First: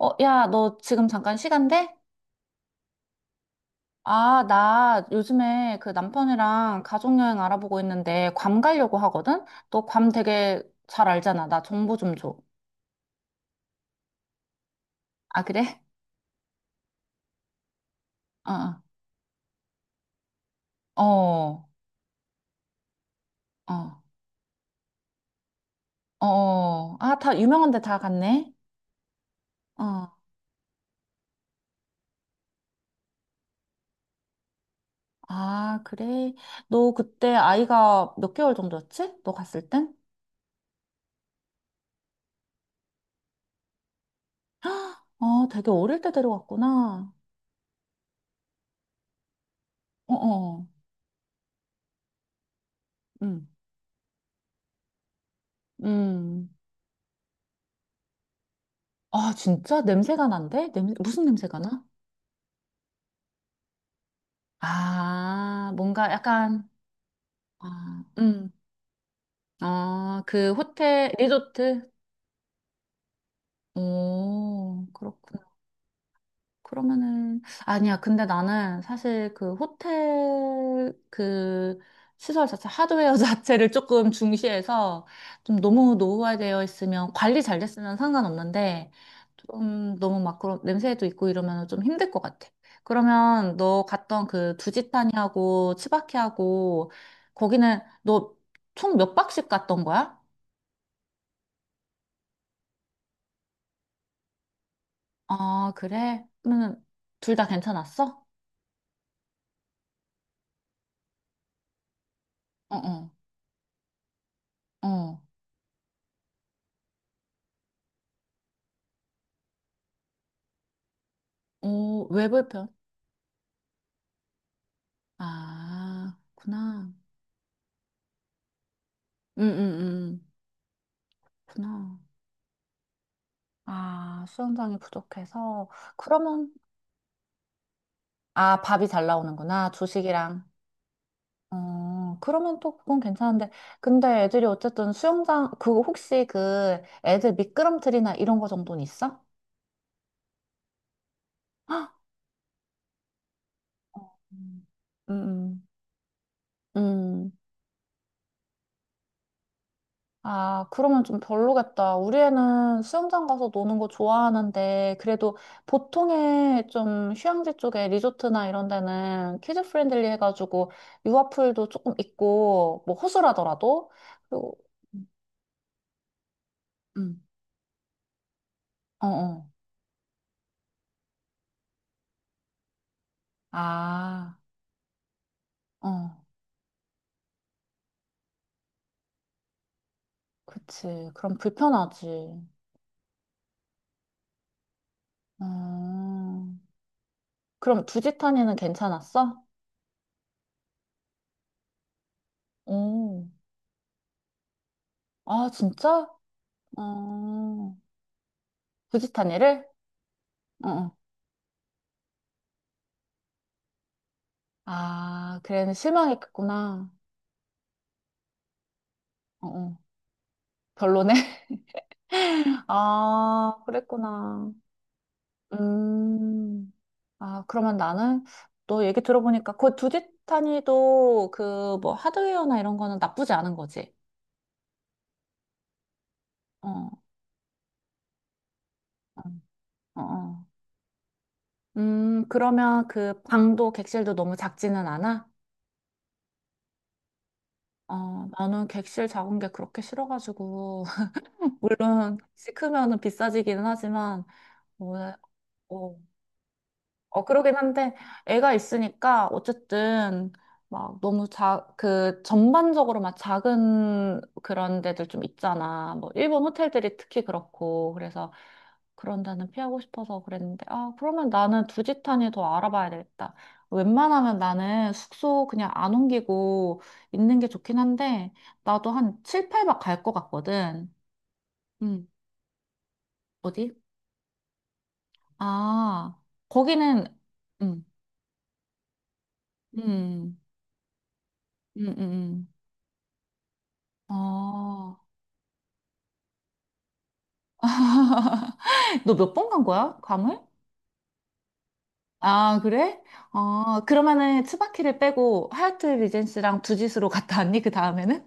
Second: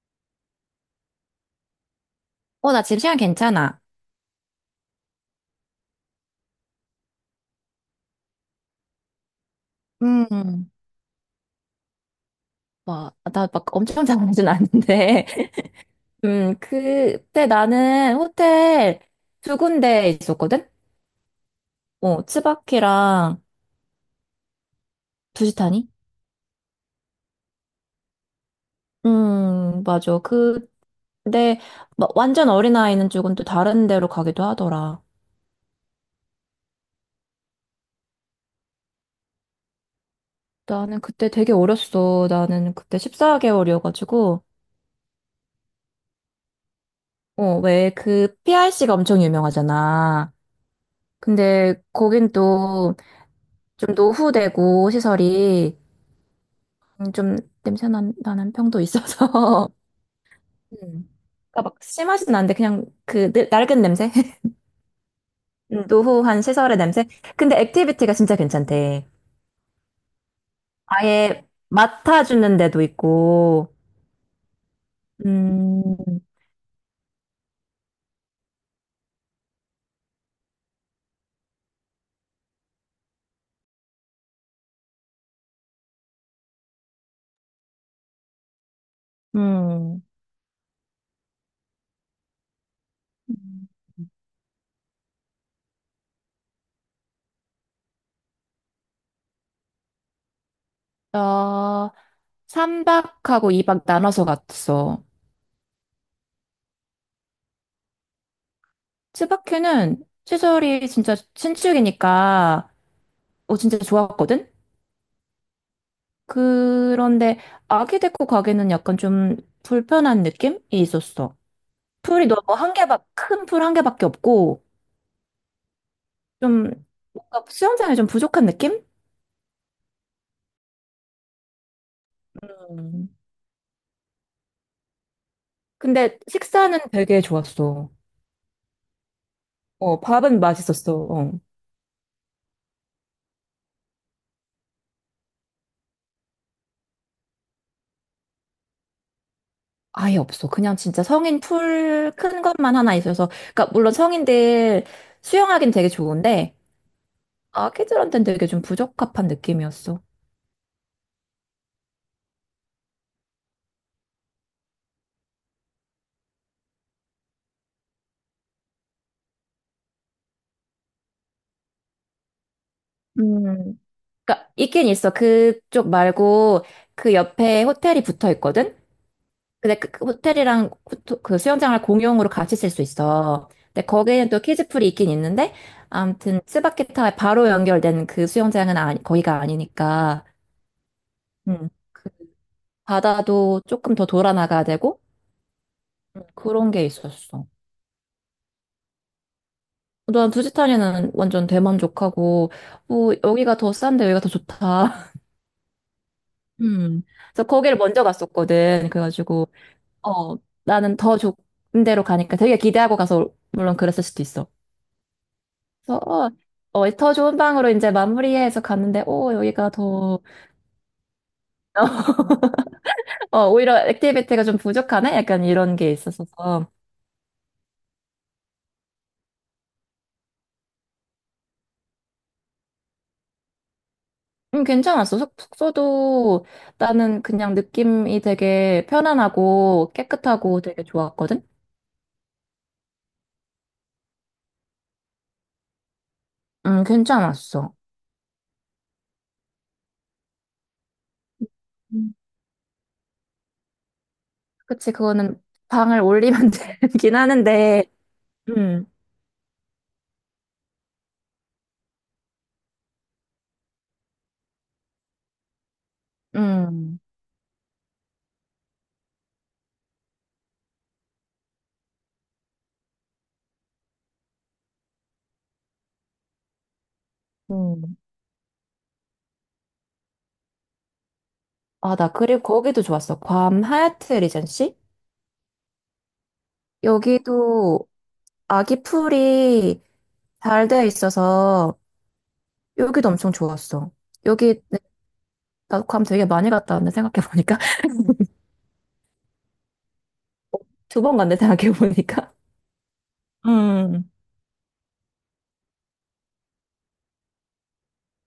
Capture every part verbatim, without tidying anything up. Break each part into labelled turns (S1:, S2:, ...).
S1: 어, 야, 너 지금 잠깐 시간 돼?
S2: 어, 나 지금 시간 괜찮아.
S1: 아, 나 요즘에 그 남편이랑 가족여행 알아보고 있는데 괌 가려고 하거든? 너 괌 되게
S2: 음,
S1: 잘 알잖아. 나 정보 좀 줘.
S2: 뭐, 나 막 엄청 잘하진 않는데.
S1: 아, 그래?
S2: 음, 그때 나는 호텔 두 군데 있었거든?
S1: 어, 어,
S2: 어, 츠바키랑
S1: 어,
S2: 두시타니?
S1: 어. 어. 아, 다 유명한 데 다 갔네?
S2: 음,
S1: 어.
S2: 맞아. 그, 근데 막 완전 어린아이는 조금 또 다른 데로 가기도 하더라.
S1: 아, 그래? 너 그때 아이가 몇 개월 정도였지? 너 갔을 땐?
S2: 나는 그때 되게 어렸어. 나는 그때 십사 개월이어가지고.
S1: 아, 되게 어릴 때 데려갔구나.
S2: 어, 왜 그 피아르시가 엄청
S1: 어,
S2: 유명하잖아.
S1: 어.
S2: 근데 거긴 또
S1: 음.
S2: 좀 노후되고 시설이
S1: 음.
S2: 음, 좀 냄새 난, 나는 평도
S1: 아,
S2: 있어서.
S1: 진짜? 냄새가 난대? 냄
S2: 음.
S1: 무슨 냄새가
S2: 그러니까 막
S1: 나?
S2: 심하진 않은데 그냥 그 늙- 낡은 냄새?
S1: 아,
S2: 음,
S1: 뭔가
S2: 노후한
S1: 약간,
S2: 시설의 냄새? 근데
S1: 아,
S2: 액티비티가 진짜
S1: 음,
S2: 괜찮대.
S1: 아, 그 호텔,
S2: 아예
S1: 리조트?
S2: 맡아주는 데도 있고.
S1: 오, 그렇구나.
S2: 음,
S1: 그러면은 아니야. 근데 나는 사실 그 호텔 그 시설 자체 하드웨어 자체를 조금 중시해서 좀 너무 노후화되어 있으면 관리 잘 됐으면 상관없는데 좀
S2: 음.
S1: 너무 막 그런 냄새도 있고 이러면 좀 힘들 것 같아. 그러면 너 갔던 그 두지타니하고 치바키하고 거기는 너 총 몇 박씩 갔던 거야?
S2: 나 삼 박하고 이 박 나눠서 갔어.
S1: 아, 그래? 그러면 둘 다 괜찮았어?
S2: 츠바큐는 시설이 진짜 신축이니까
S1: 어어.
S2: 어, 진짜 좋았거든?
S1: 어. 어,
S2: 그런데 아기 데리고 가기는 약간 좀 불편한 느낌이 있었어.
S1: 어,
S2: 풀이
S1: 왜
S2: 너무
S1: 불편?
S2: 한 개밖, 큰 풀 한 개밖에 없고,
S1: 아,
S2: 좀
S1: 구나.
S2: 뭔가 수영장이 좀 부족한 느낌?
S1: 응, 응, 응. 구나.
S2: 음.
S1: 아, 수영장이 부족해서.
S2: 근데
S1: 그러면,
S2: 식사는 되게 좋았어.
S1: 아, 밥이 잘 나오는구나.
S2: 어, 밥은
S1: 주식이랑.
S2: 맛있었어. 어.
S1: 어, 그러면 또 그건 괜찮은데. 근데 애들이 어쨌든 수영장, 그거 혹시 그 애들 미끄럼틀이나 이런 거 정도는 있어?
S2: 아예 없어. 그냥 진짜 성인
S1: 헉!
S2: 풀 큰 것만 하나 있어서. 그러니까 물론
S1: 음,
S2: 성인들
S1: 음,
S2: 수영하기는 되게 좋은데,
S1: 음.
S2: 아기들한테는 되게 좀 부적합한 느낌이었어.
S1: 아, 그러면 좀 별로겠다. 우리 애는 수영장 가서 노는 거 좋아하는데, 그래도 보통의 좀 휴양지 쪽에 리조트나 이런 데는 키즈 프렌들리 해가지고 유아풀도 조금 있고, 뭐
S2: 음.
S1: 호수라더라도,
S2: 그러니까
S1: 그리고,
S2: 있긴
S1: 음,
S2: 있어. 그쪽 말고 그
S1: 음.
S2: 옆에 호텔이 붙어 있거든.
S1: 어, 어.
S2: 근데 그, 그 호텔이랑 호- 그 수영장을 공용으로 같이 쓸 수 있어. 근데 거기는
S1: 아,
S2: 또 키즈풀이 있긴 있는데
S1: 어,
S2: 아무튼 스바키타에 바로 연결된 그 수영장은 아니, 거기가 아니니까
S1: 그치. 그럼
S2: 음,
S1: 불편하지.
S2: 그 바다도 조금 더 돌아 나가야 되고 음,
S1: 음,
S2: 그런 게 있었어.
S1: 그럼 두지타니는 괜찮았어?
S2: 난 부지타니는 완전 대만족하고 뭐
S1: 오,
S2: 여기가 더 싼데 여기가 더 좋다.
S1: 아, 진짜?
S2: 음. 그래서
S1: 어,
S2: 거기를 먼저 갔었거든. 그래가지고
S1: 두지타니를?
S2: 어,
S1: 어, 어.
S2: 나는 더 좋은 데로 가니까 되게 기대하고 가서 물론 그랬을 수도 있어.
S1: 아, 그래는
S2: 그래서 어,
S1: 실망했겠구나.
S2: 어, 더 좋은 방으로 이제 마무리해서 갔는데 오
S1: 어,
S2: 여기가
S1: 어.
S2: 더
S1: 별로네.
S2: 어,
S1: 아,
S2: 오히려 액티비티가
S1: 그랬구나.
S2: 좀 부족하네? 약간 이런 게 있었어서.
S1: 음. 아, 그러면 나는 너 얘기 들어보니까 그 두지타니도 그 뭐 하드웨어나 이런 거는 나쁘지 않은 거지.
S2: 음, 괜찮았어. 숙, 숙소도
S1: 어, 어,
S2: 나는 그냥 느낌이 되게 편안하고
S1: 어. 어.
S2: 깨끗하고 되게 좋았거든?
S1: 음, 그러면 그 방도 객실도 너무 작지는 않아?
S2: 음, 괜찮았어.
S1: 어, 나는 객실 작은 게 그렇게 싫어가지고.
S2: 음.
S1: 물론, 시 크면은 비싸지기는 하지만,
S2: 그치,
S1: 뭐,
S2: 그거는
S1: 어,
S2: 방을 올리면 되긴
S1: 어, 그러긴
S2: 하는데,
S1: 한데, 애가
S2: 음,
S1: 있으니까, 어쨌든, 막 너무 자, 그, 전반적으로 막 작은 그런 데들 좀 있잖아. 뭐, 일본 호텔들이
S2: 음.
S1: 특히 그렇고, 그래서 그런 데는 피하고 싶어서 그랬는데, 아, 그러면 나는 두지탄이더 알아봐야 되겠다. 웬만하면 나는 숙소 그냥 안 옮기고 있는 게 좋긴
S2: 음.
S1: 한데, 나도 한 칠, 팔 박 갈 것 같거든.
S2: 아,
S1: 음
S2: 나 그리고 거기도 좋았어. 괌
S1: 어디?
S2: 하얏트 리젠시?
S1: 아, 거기는,
S2: 여기도
S1: 음,
S2: 아기 풀이
S1: 음,
S2: 잘 돼 있어서
S1: 음, 음. 음.
S2: 여기도 엄청 좋았어. 여기
S1: 어.
S2: 나 괌 되게 많이 갔다 왔는데 생각해보니까.
S1: 너 몇 번 간 거야? 괌을?
S2: 두 번 갔네 생각해보니까.
S1: 아, 그래? 어,
S2: 음.
S1: 그러면은 츠바키를 빼고 하얏트 리젠시랑 두짓으로 갔다 왔니? 그 다음에는?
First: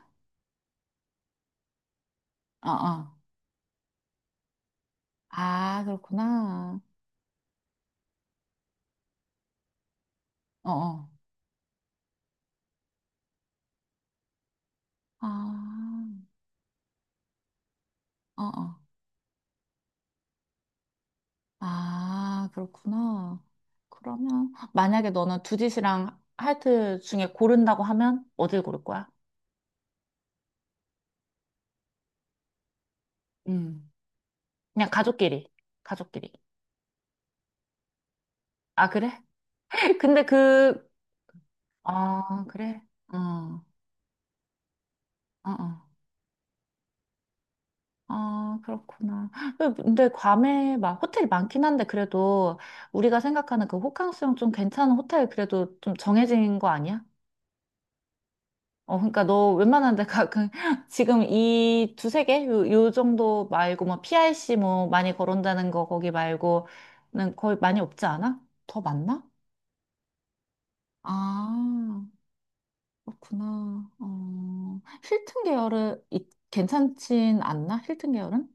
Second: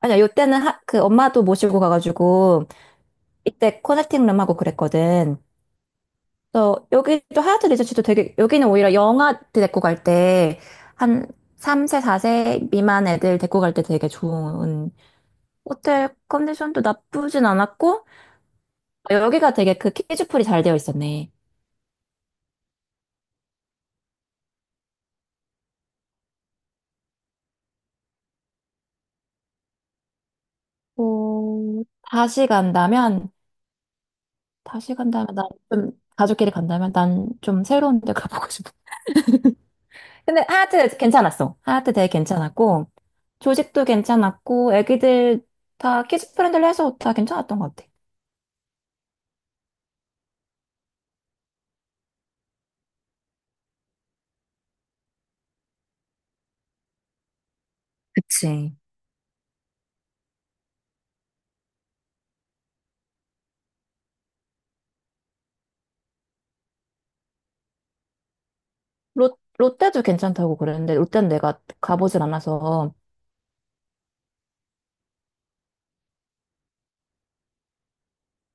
S2: 아니야, 요때는 하, 그 엄마도 모시고 가가지고
S1: 어, 어.
S2: 이때 커넥팅 룸하고 그랬거든.
S1: 아, 그렇구나.
S2: 그래서 여기도 하얏트 리젠시도 되게 여기는 오히려 영아 때 데리고 갈 때
S1: 어, 어.
S2: 한 삼 세, 사 세 미만 애들 데리고 갈 때 되게 좋은
S1: 아,
S2: 호텔 컨디션도 나쁘진 않았고,
S1: 어, 어.
S2: 여기가 되게 그 키즈풀이 잘 되어 있었네.
S1: 아, 그렇구나. 그러면 만약에 너는 두짓이랑 하얏트 중에 고른다고 하면 어딜 고를 거야?
S2: 어, 다시 간다면,
S1: 음. 그냥
S2: 다시 간다면 난
S1: 가족끼리.
S2: 좀,
S1: 가족끼리.
S2: 가족끼리 간다면 난 좀 새로운 데 가보고 싶어.
S1: 아, 그래? 근데
S2: 근데
S1: 그,
S2: 하얏트 괜찮았어. 하얏트 되게
S1: 아, 그래?
S2: 괜찮았고,
S1: 어,
S2: 조식도 괜찮았고, 애기들
S1: 어, 어.
S2: 다 키즈 프렌들리 해서 다 괜찮았던 것 같아.
S1: 아, 그렇구나. 그- 근데 괌에 막 호텔이 많긴 한데 그래도 우리가 생각하는 그 호캉스용 좀 괜찮은 호텔 그래도 좀 정해진 거 아니야?
S2: 그치.
S1: 어, 그러니까 너 웬만한 데가 그 지금 이 두세 개? 요, 요 정도 말고 뭐 피 알 씨 뭐 많이 거론되는 거 거기 말고는 거의 많이 없지 않아? 더 많나?
S2: 롯, 롯데도 괜찮다고 그랬는데, 롯데는 내가
S1: 아,
S2: 가보질 않아서,
S1: 그렇구나. 어, 힐튼 계열은 이- 괜찮진 않나? 힐튼 계열은?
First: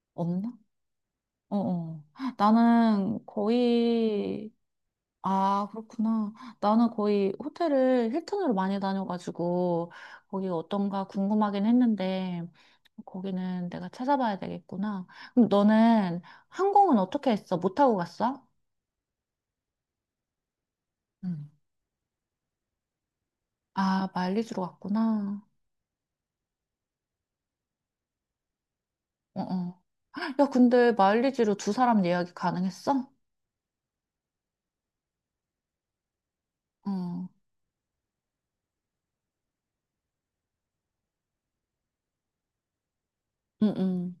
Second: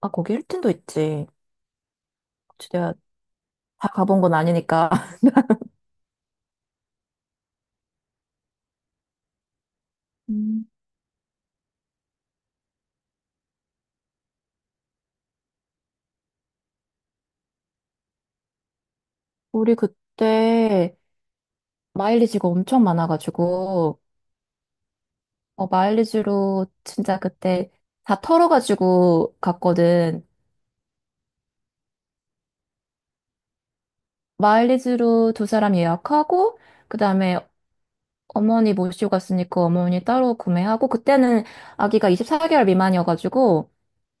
S2: 아, 거기
S1: 없나?
S2: 힐튼도 있지.
S1: 어, 어.
S2: 혹시 내가
S1: 나는
S2: 다 가본 건
S1: 거의,
S2: 아니니까.
S1: 아, 그렇구나. 나는 거의 호텔을 힐튼으로 많이 다녀가지고, 거기
S2: 음.
S1: 어떤가 궁금하긴 했는데, 거기는 내가 찾아봐야 되겠구나. 그럼 너는 항공은 어떻게 했어? 못 타고 갔어?
S2: 우리 그때
S1: 응
S2: 마일리지가 엄청 많아가지고,
S1: 아, 마일리지로 갔구나.
S2: 어, 마일리지로 진짜 그때 다 털어가지고
S1: 어, 어.
S2: 갔거든.
S1: 야, 근데 마일리지로 두 사람 예약이 가능했어?
S2: 마일리지로 두 사람 예약하고, 그
S1: 어,
S2: 다음에 어머니 모시고 갔으니까 어머니 따로 구매하고, 그때는 아기가 이십사 개월 미만이어가지고,
S1: 응, 응.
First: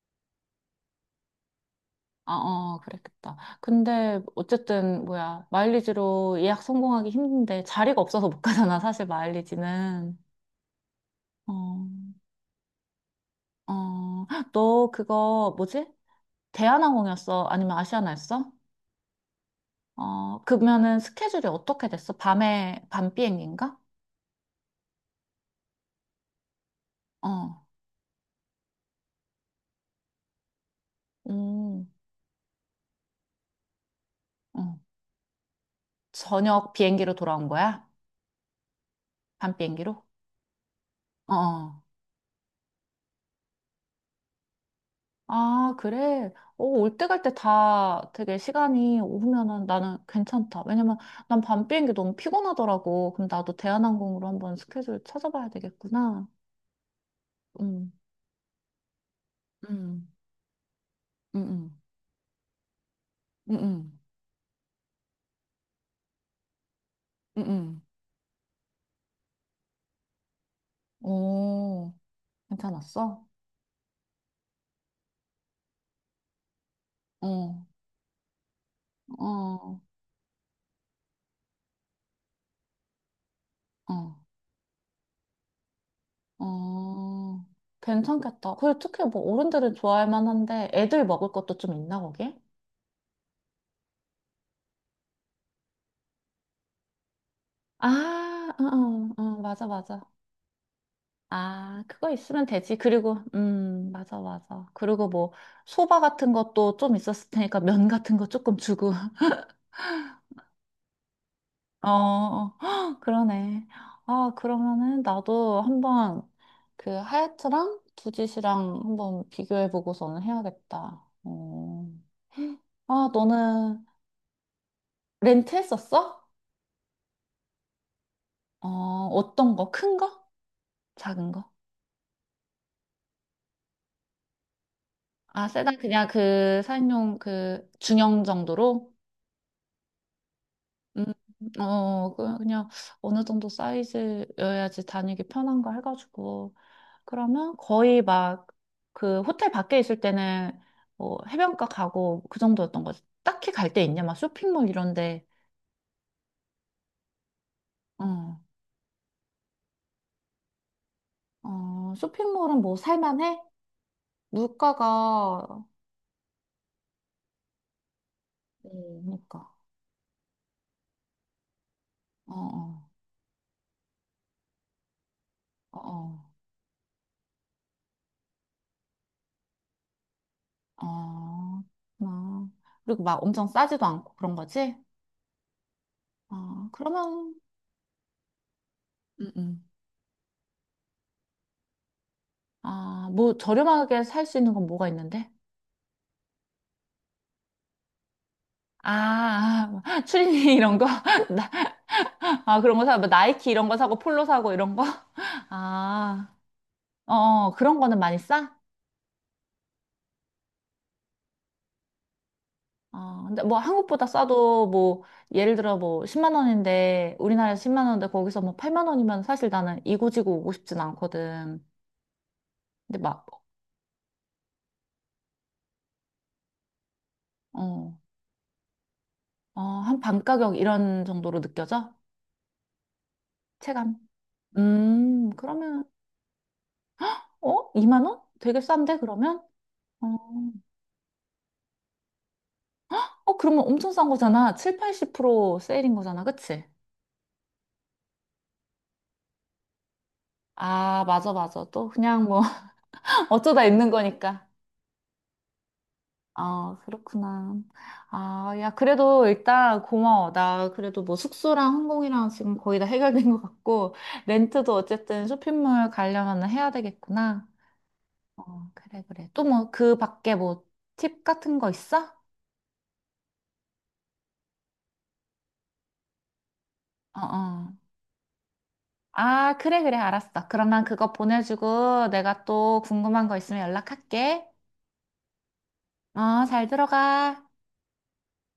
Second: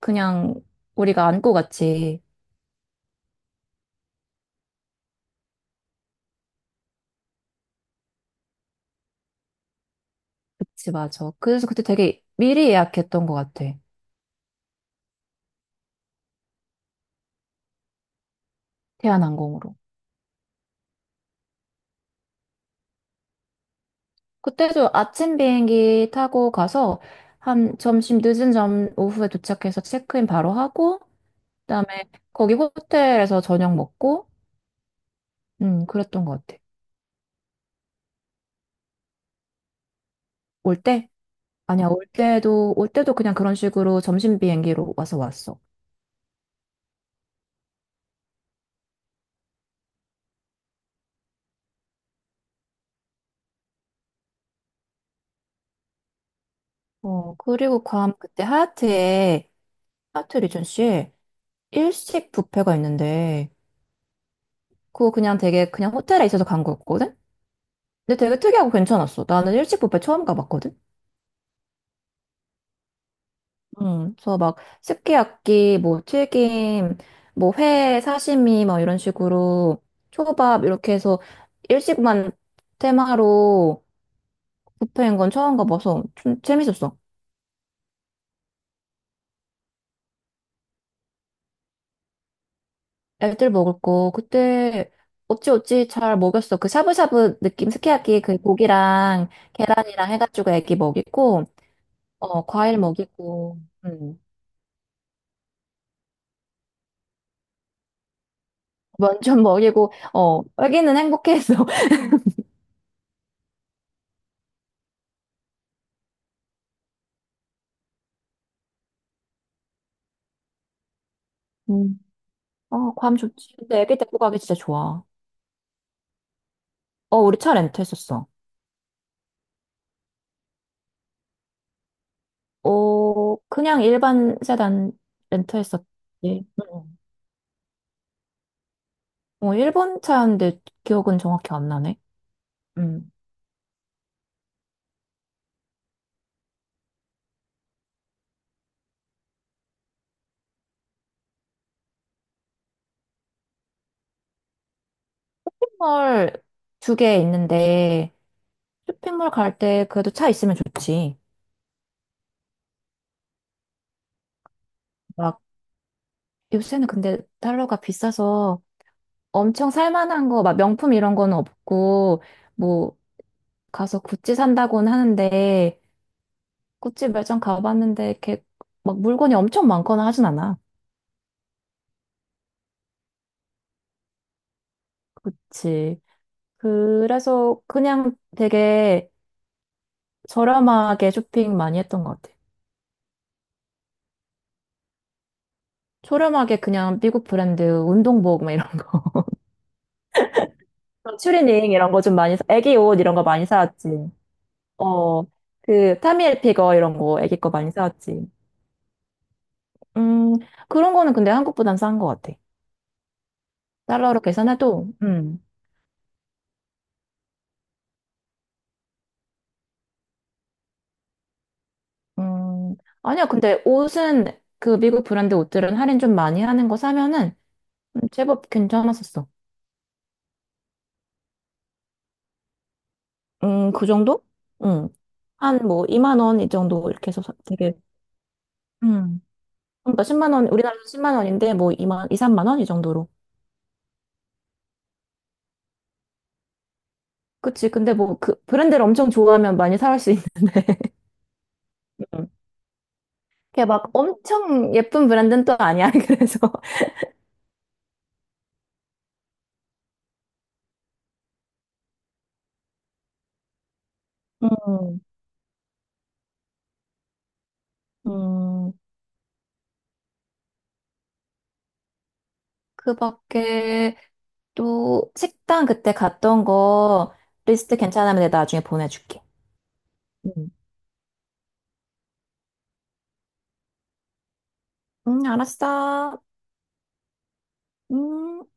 S2: 그냥 우리가 안고 갔지.
S1: 아, 어, 그랬겠다. 근데 어쨌든 뭐야 마일리지로 예약 성공하기 힘든데 자리가 없어서 못 가잖아 사실 마일리지는.
S2: 그치, 맞아. 그래서 그때
S1: 어,
S2: 되게 미리 예약했던 것 같아.
S1: 어, 너 그거 뭐지? 대한항공이었어? 아니면 아시아나였어?
S2: 대한항공으로.
S1: 어, 그러면은 스케줄이 어떻게 됐어? 밤에 밤 비행기인가?
S2: 그때도 아침 비행기 타고 가서
S1: 어,
S2: 한 점심 늦은 점 오후에 도착해서 체크인 바로 하고
S1: 음,
S2: 그다음에 거기 호텔에서 저녁 먹고
S1: 어,
S2: 음 그랬던 것 같아.
S1: 저녁 비행기로 돌아온 거야? 밤 비행기로?
S2: 올 때?
S1: 어. 어.
S2: 아니야 올 때도 올 때도 그냥 그런 식으로 점심 비행기로 와서 왔어.
S1: 아, 그래? 어, 올 때 갈 때 다 되게 시간이 오면은 나는 괜찮다. 왜냐면 난 밤 비행기 너무 피곤하더라고. 그럼 나도 대한항공으로 한번 스케줄 찾아봐야 되겠구나.
S2: 어 그리고
S1: 응,
S2: 괌 그때 하얏트에
S1: 응,
S2: 하얏트 리전시에
S1: 응, 응,
S2: 일식 뷔페가 있는데
S1: 응, 응,
S2: 그거 그냥 되게 그냥 호텔에 있어서 간 거였거든?
S1: 응, 응.
S2: 근데 되게 특이하고 괜찮았어. 나는 일식 뷔페 처음 가봤거든.
S1: 오, 괜찮았어?
S2: 음, 그래서 막스케야키 뭐 튀김, 뭐
S1: 어,
S2: 회 사시미 막 이런
S1: 어,
S2: 식으로 초밥 이렇게 해서 일식만 테마로
S1: 어,
S2: 뷔페인 건 처음 가봐서 좀 재밌었어.
S1: 어. 괜찮겠다. 그리고 특히 뭐 어른들은 좋아할 만한데 애들 먹을 것도 좀 있나, 거기?
S2: 애들 먹을 거 그때 어찌어찌 잘 먹였어. 그 샤브샤브 느낌
S1: 아,
S2: 스키야키 그
S1: 어, 어,
S2: 고기랑
S1: 어, 맞아, 맞아.
S2: 계란이랑 해가지고 애기 먹이고
S1: 아, 그거 있으면
S2: 어
S1: 되지.
S2: 과일
S1: 그리고,
S2: 먹이고
S1: 음, 맞아,
S2: 음.
S1: 맞아. 그리고 뭐, 소바 같은 것도 좀 있었을 테니까 면 같은 거 조금 주고.
S2: 면좀 먹이고 어 애기는 행복해했어.
S1: 어, 어. 헉, 그러네. 아, 그러면은 나도 한번 그 하얏트랑 두짓이랑 한번 비교해보고서는 해야겠다. 어.
S2: 음. 어,
S1: 아,
S2: 괌 좋지. 근데
S1: 너는
S2: 애기 데리고 가기 진짜 좋아.
S1: 렌트 했었어?
S2: 어, 우리 차 렌트했었어.
S1: 어, 어떤 거? 큰 거? 작은 거?
S2: 어, 그냥 일반 세단
S1: 아, 세단
S2: 렌트했었지.
S1: 그냥 그 사인
S2: 응.
S1: 용 그 중형 정도로?
S2: 어, 일본 차인데
S1: 음,
S2: 기억은 정확히 안 나네.
S1: 어, 그- 그냥
S2: 음.
S1: 어느 정도 사이즈여야지 다니기 편한 거 해가지고. 그러면 거의 막 그 호텔 밖에 있을 때는 뭐 해변가 가고 그 정도였던 거지. 딱히 갈 데 있냐? 막 쇼핑몰 이런데.
S2: 쇼핑몰 두 개 있는데,
S1: 어,
S2: 쇼핑몰 갈 때 그래도 차 있으면 좋지.
S1: 어, 쇼핑몰은 뭐 살만해?
S2: 막,
S1: 물가가,
S2: 요새는 근데 달러가 비싸서
S1: 음, 그러니까.
S2: 엄청 살만한 거, 막 명품 이런 거는 없고,
S1: 어,
S2: 뭐, 가서 구찌 산다고는
S1: 어,
S2: 하는데,
S1: 어,
S2: 구찌 매장 가봤는데, 이렇게 막 물건이 엄청 많거나 하진 않아.
S1: 어, 어, 그렇구나. 그리고 막 엄청 싸지도 않고 그런 거지?
S2: 그치.
S1: 어, 그러면,
S2: 그래서 그냥 되게
S1: 음, 음.
S2: 저렴하게 쇼핑 많이 했던 것 같아요.
S1: 아, 뭐 저렴하게 살 수 있는 건 뭐가 있는데?
S2: 저렴하게 그냥 미국 브랜드 운동복 막 이런 거.
S1: 아, 아, 추리닝 이런 거?
S2: 그런
S1: 나-
S2: 추리닝 이런 거 좀 많이 사,
S1: 아,
S2: 애기
S1: 그런 거 사,
S2: 옷
S1: 뭐
S2: 이런 거 많이
S1: 나이키 이런 거
S2: 사왔지.
S1: 사고 폴로 사고 이런 거?
S2: 어, 그
S1: 아,
S2: 타미엘피거 이런
S1: 어,
S2: 거 애기 거
S1: 어,
S2: 많이
S1: 그런 거는 많이
S2: 사왔지.
S1: 싸?
S2: 음, 그런 거는 근데 한국보단 싼 것 같아.
S1: 어, 근데 뭐 한국보다
S2: 달러로
S1: 싸도
S2: 계산해도,
S1: 뭐
S2: 음,
S1: 예를 들어 뭐 십만 원인데 우리나라에서 십만 원인데 거기서 뭐 팔만 원이면 사실 나는 이고지고 오고 싶진 않거든.
S2: 음,
S1: 근데 막,
S2: 아니야. 근데 옷은 그 미국 브랜드 옷들은 할인 좀 많이 하는 거 사면은
S1: 어,
S2: 음, 제법 괜찮았었어.
S1: 어, 한 반 가격 이런 정도로 느껴져?
S2: 음, 그
S1: 체감?
S2: 정도? 응.
S1: 음,
S2: 한 뭐
S1: 그러면,
S2: 이만 원 이 정도 이렇게 해서 사-
S1: 어?
S2: 되게
S1: 이만 원? 되게 싼데
S2: 음.
S1: 그러면? 어.
S2: 그러니까 만원 우리나라에서 십만 원인데 뭐 이만 이 삼만 원 이 정도로.
S1: 어, 그러면 엄청 싼 거잖아. 칠, 팔십 퍼센트 세일인 거잖아. 그치?
S2: 그치. 근데 뭐 그 브랜드를 엄청 좋아하면 많이 살 수 있는.
S1: 아, 맞아, 맞아. 또 그냥
S2: 음.
S1: 뭐 어쩌다
S2: 그게
S1: 있는
S2: 막
S1: 거니까.
S2: 엄청 예쁜 브랜드는 또 아니야. 그래서
S1: 아, 그렇구나. 아, 야, 그래도 일단 고마워. 나 그래도 뭐 숙소랑 항공이랑 지금 거의 다 해결된 것 같고, 렌트도
S2: 음.
S1: 어쨌든 쇼핑몰 가려면 해야 되겠구나. 어,
S2: 음.
S1: 그래, 그래. 또 뭐 그 밖에 뭐 팁 같은 거 있어?
S2: 그밖에 또 식당 그때 갔던 거
S1: 어, 어.
S2: 리스트 괜찮으면 내가 나중에 보내줄게.
S1: 아, 그래, 그래. 알았어.
S2: 음.
S1: 그러면 그거 보내주고 내가 또 궁금한 거 있으면 연락할게.
S2: 음, 알았어.
S1: 어, 잘 들어가.
S2: 음.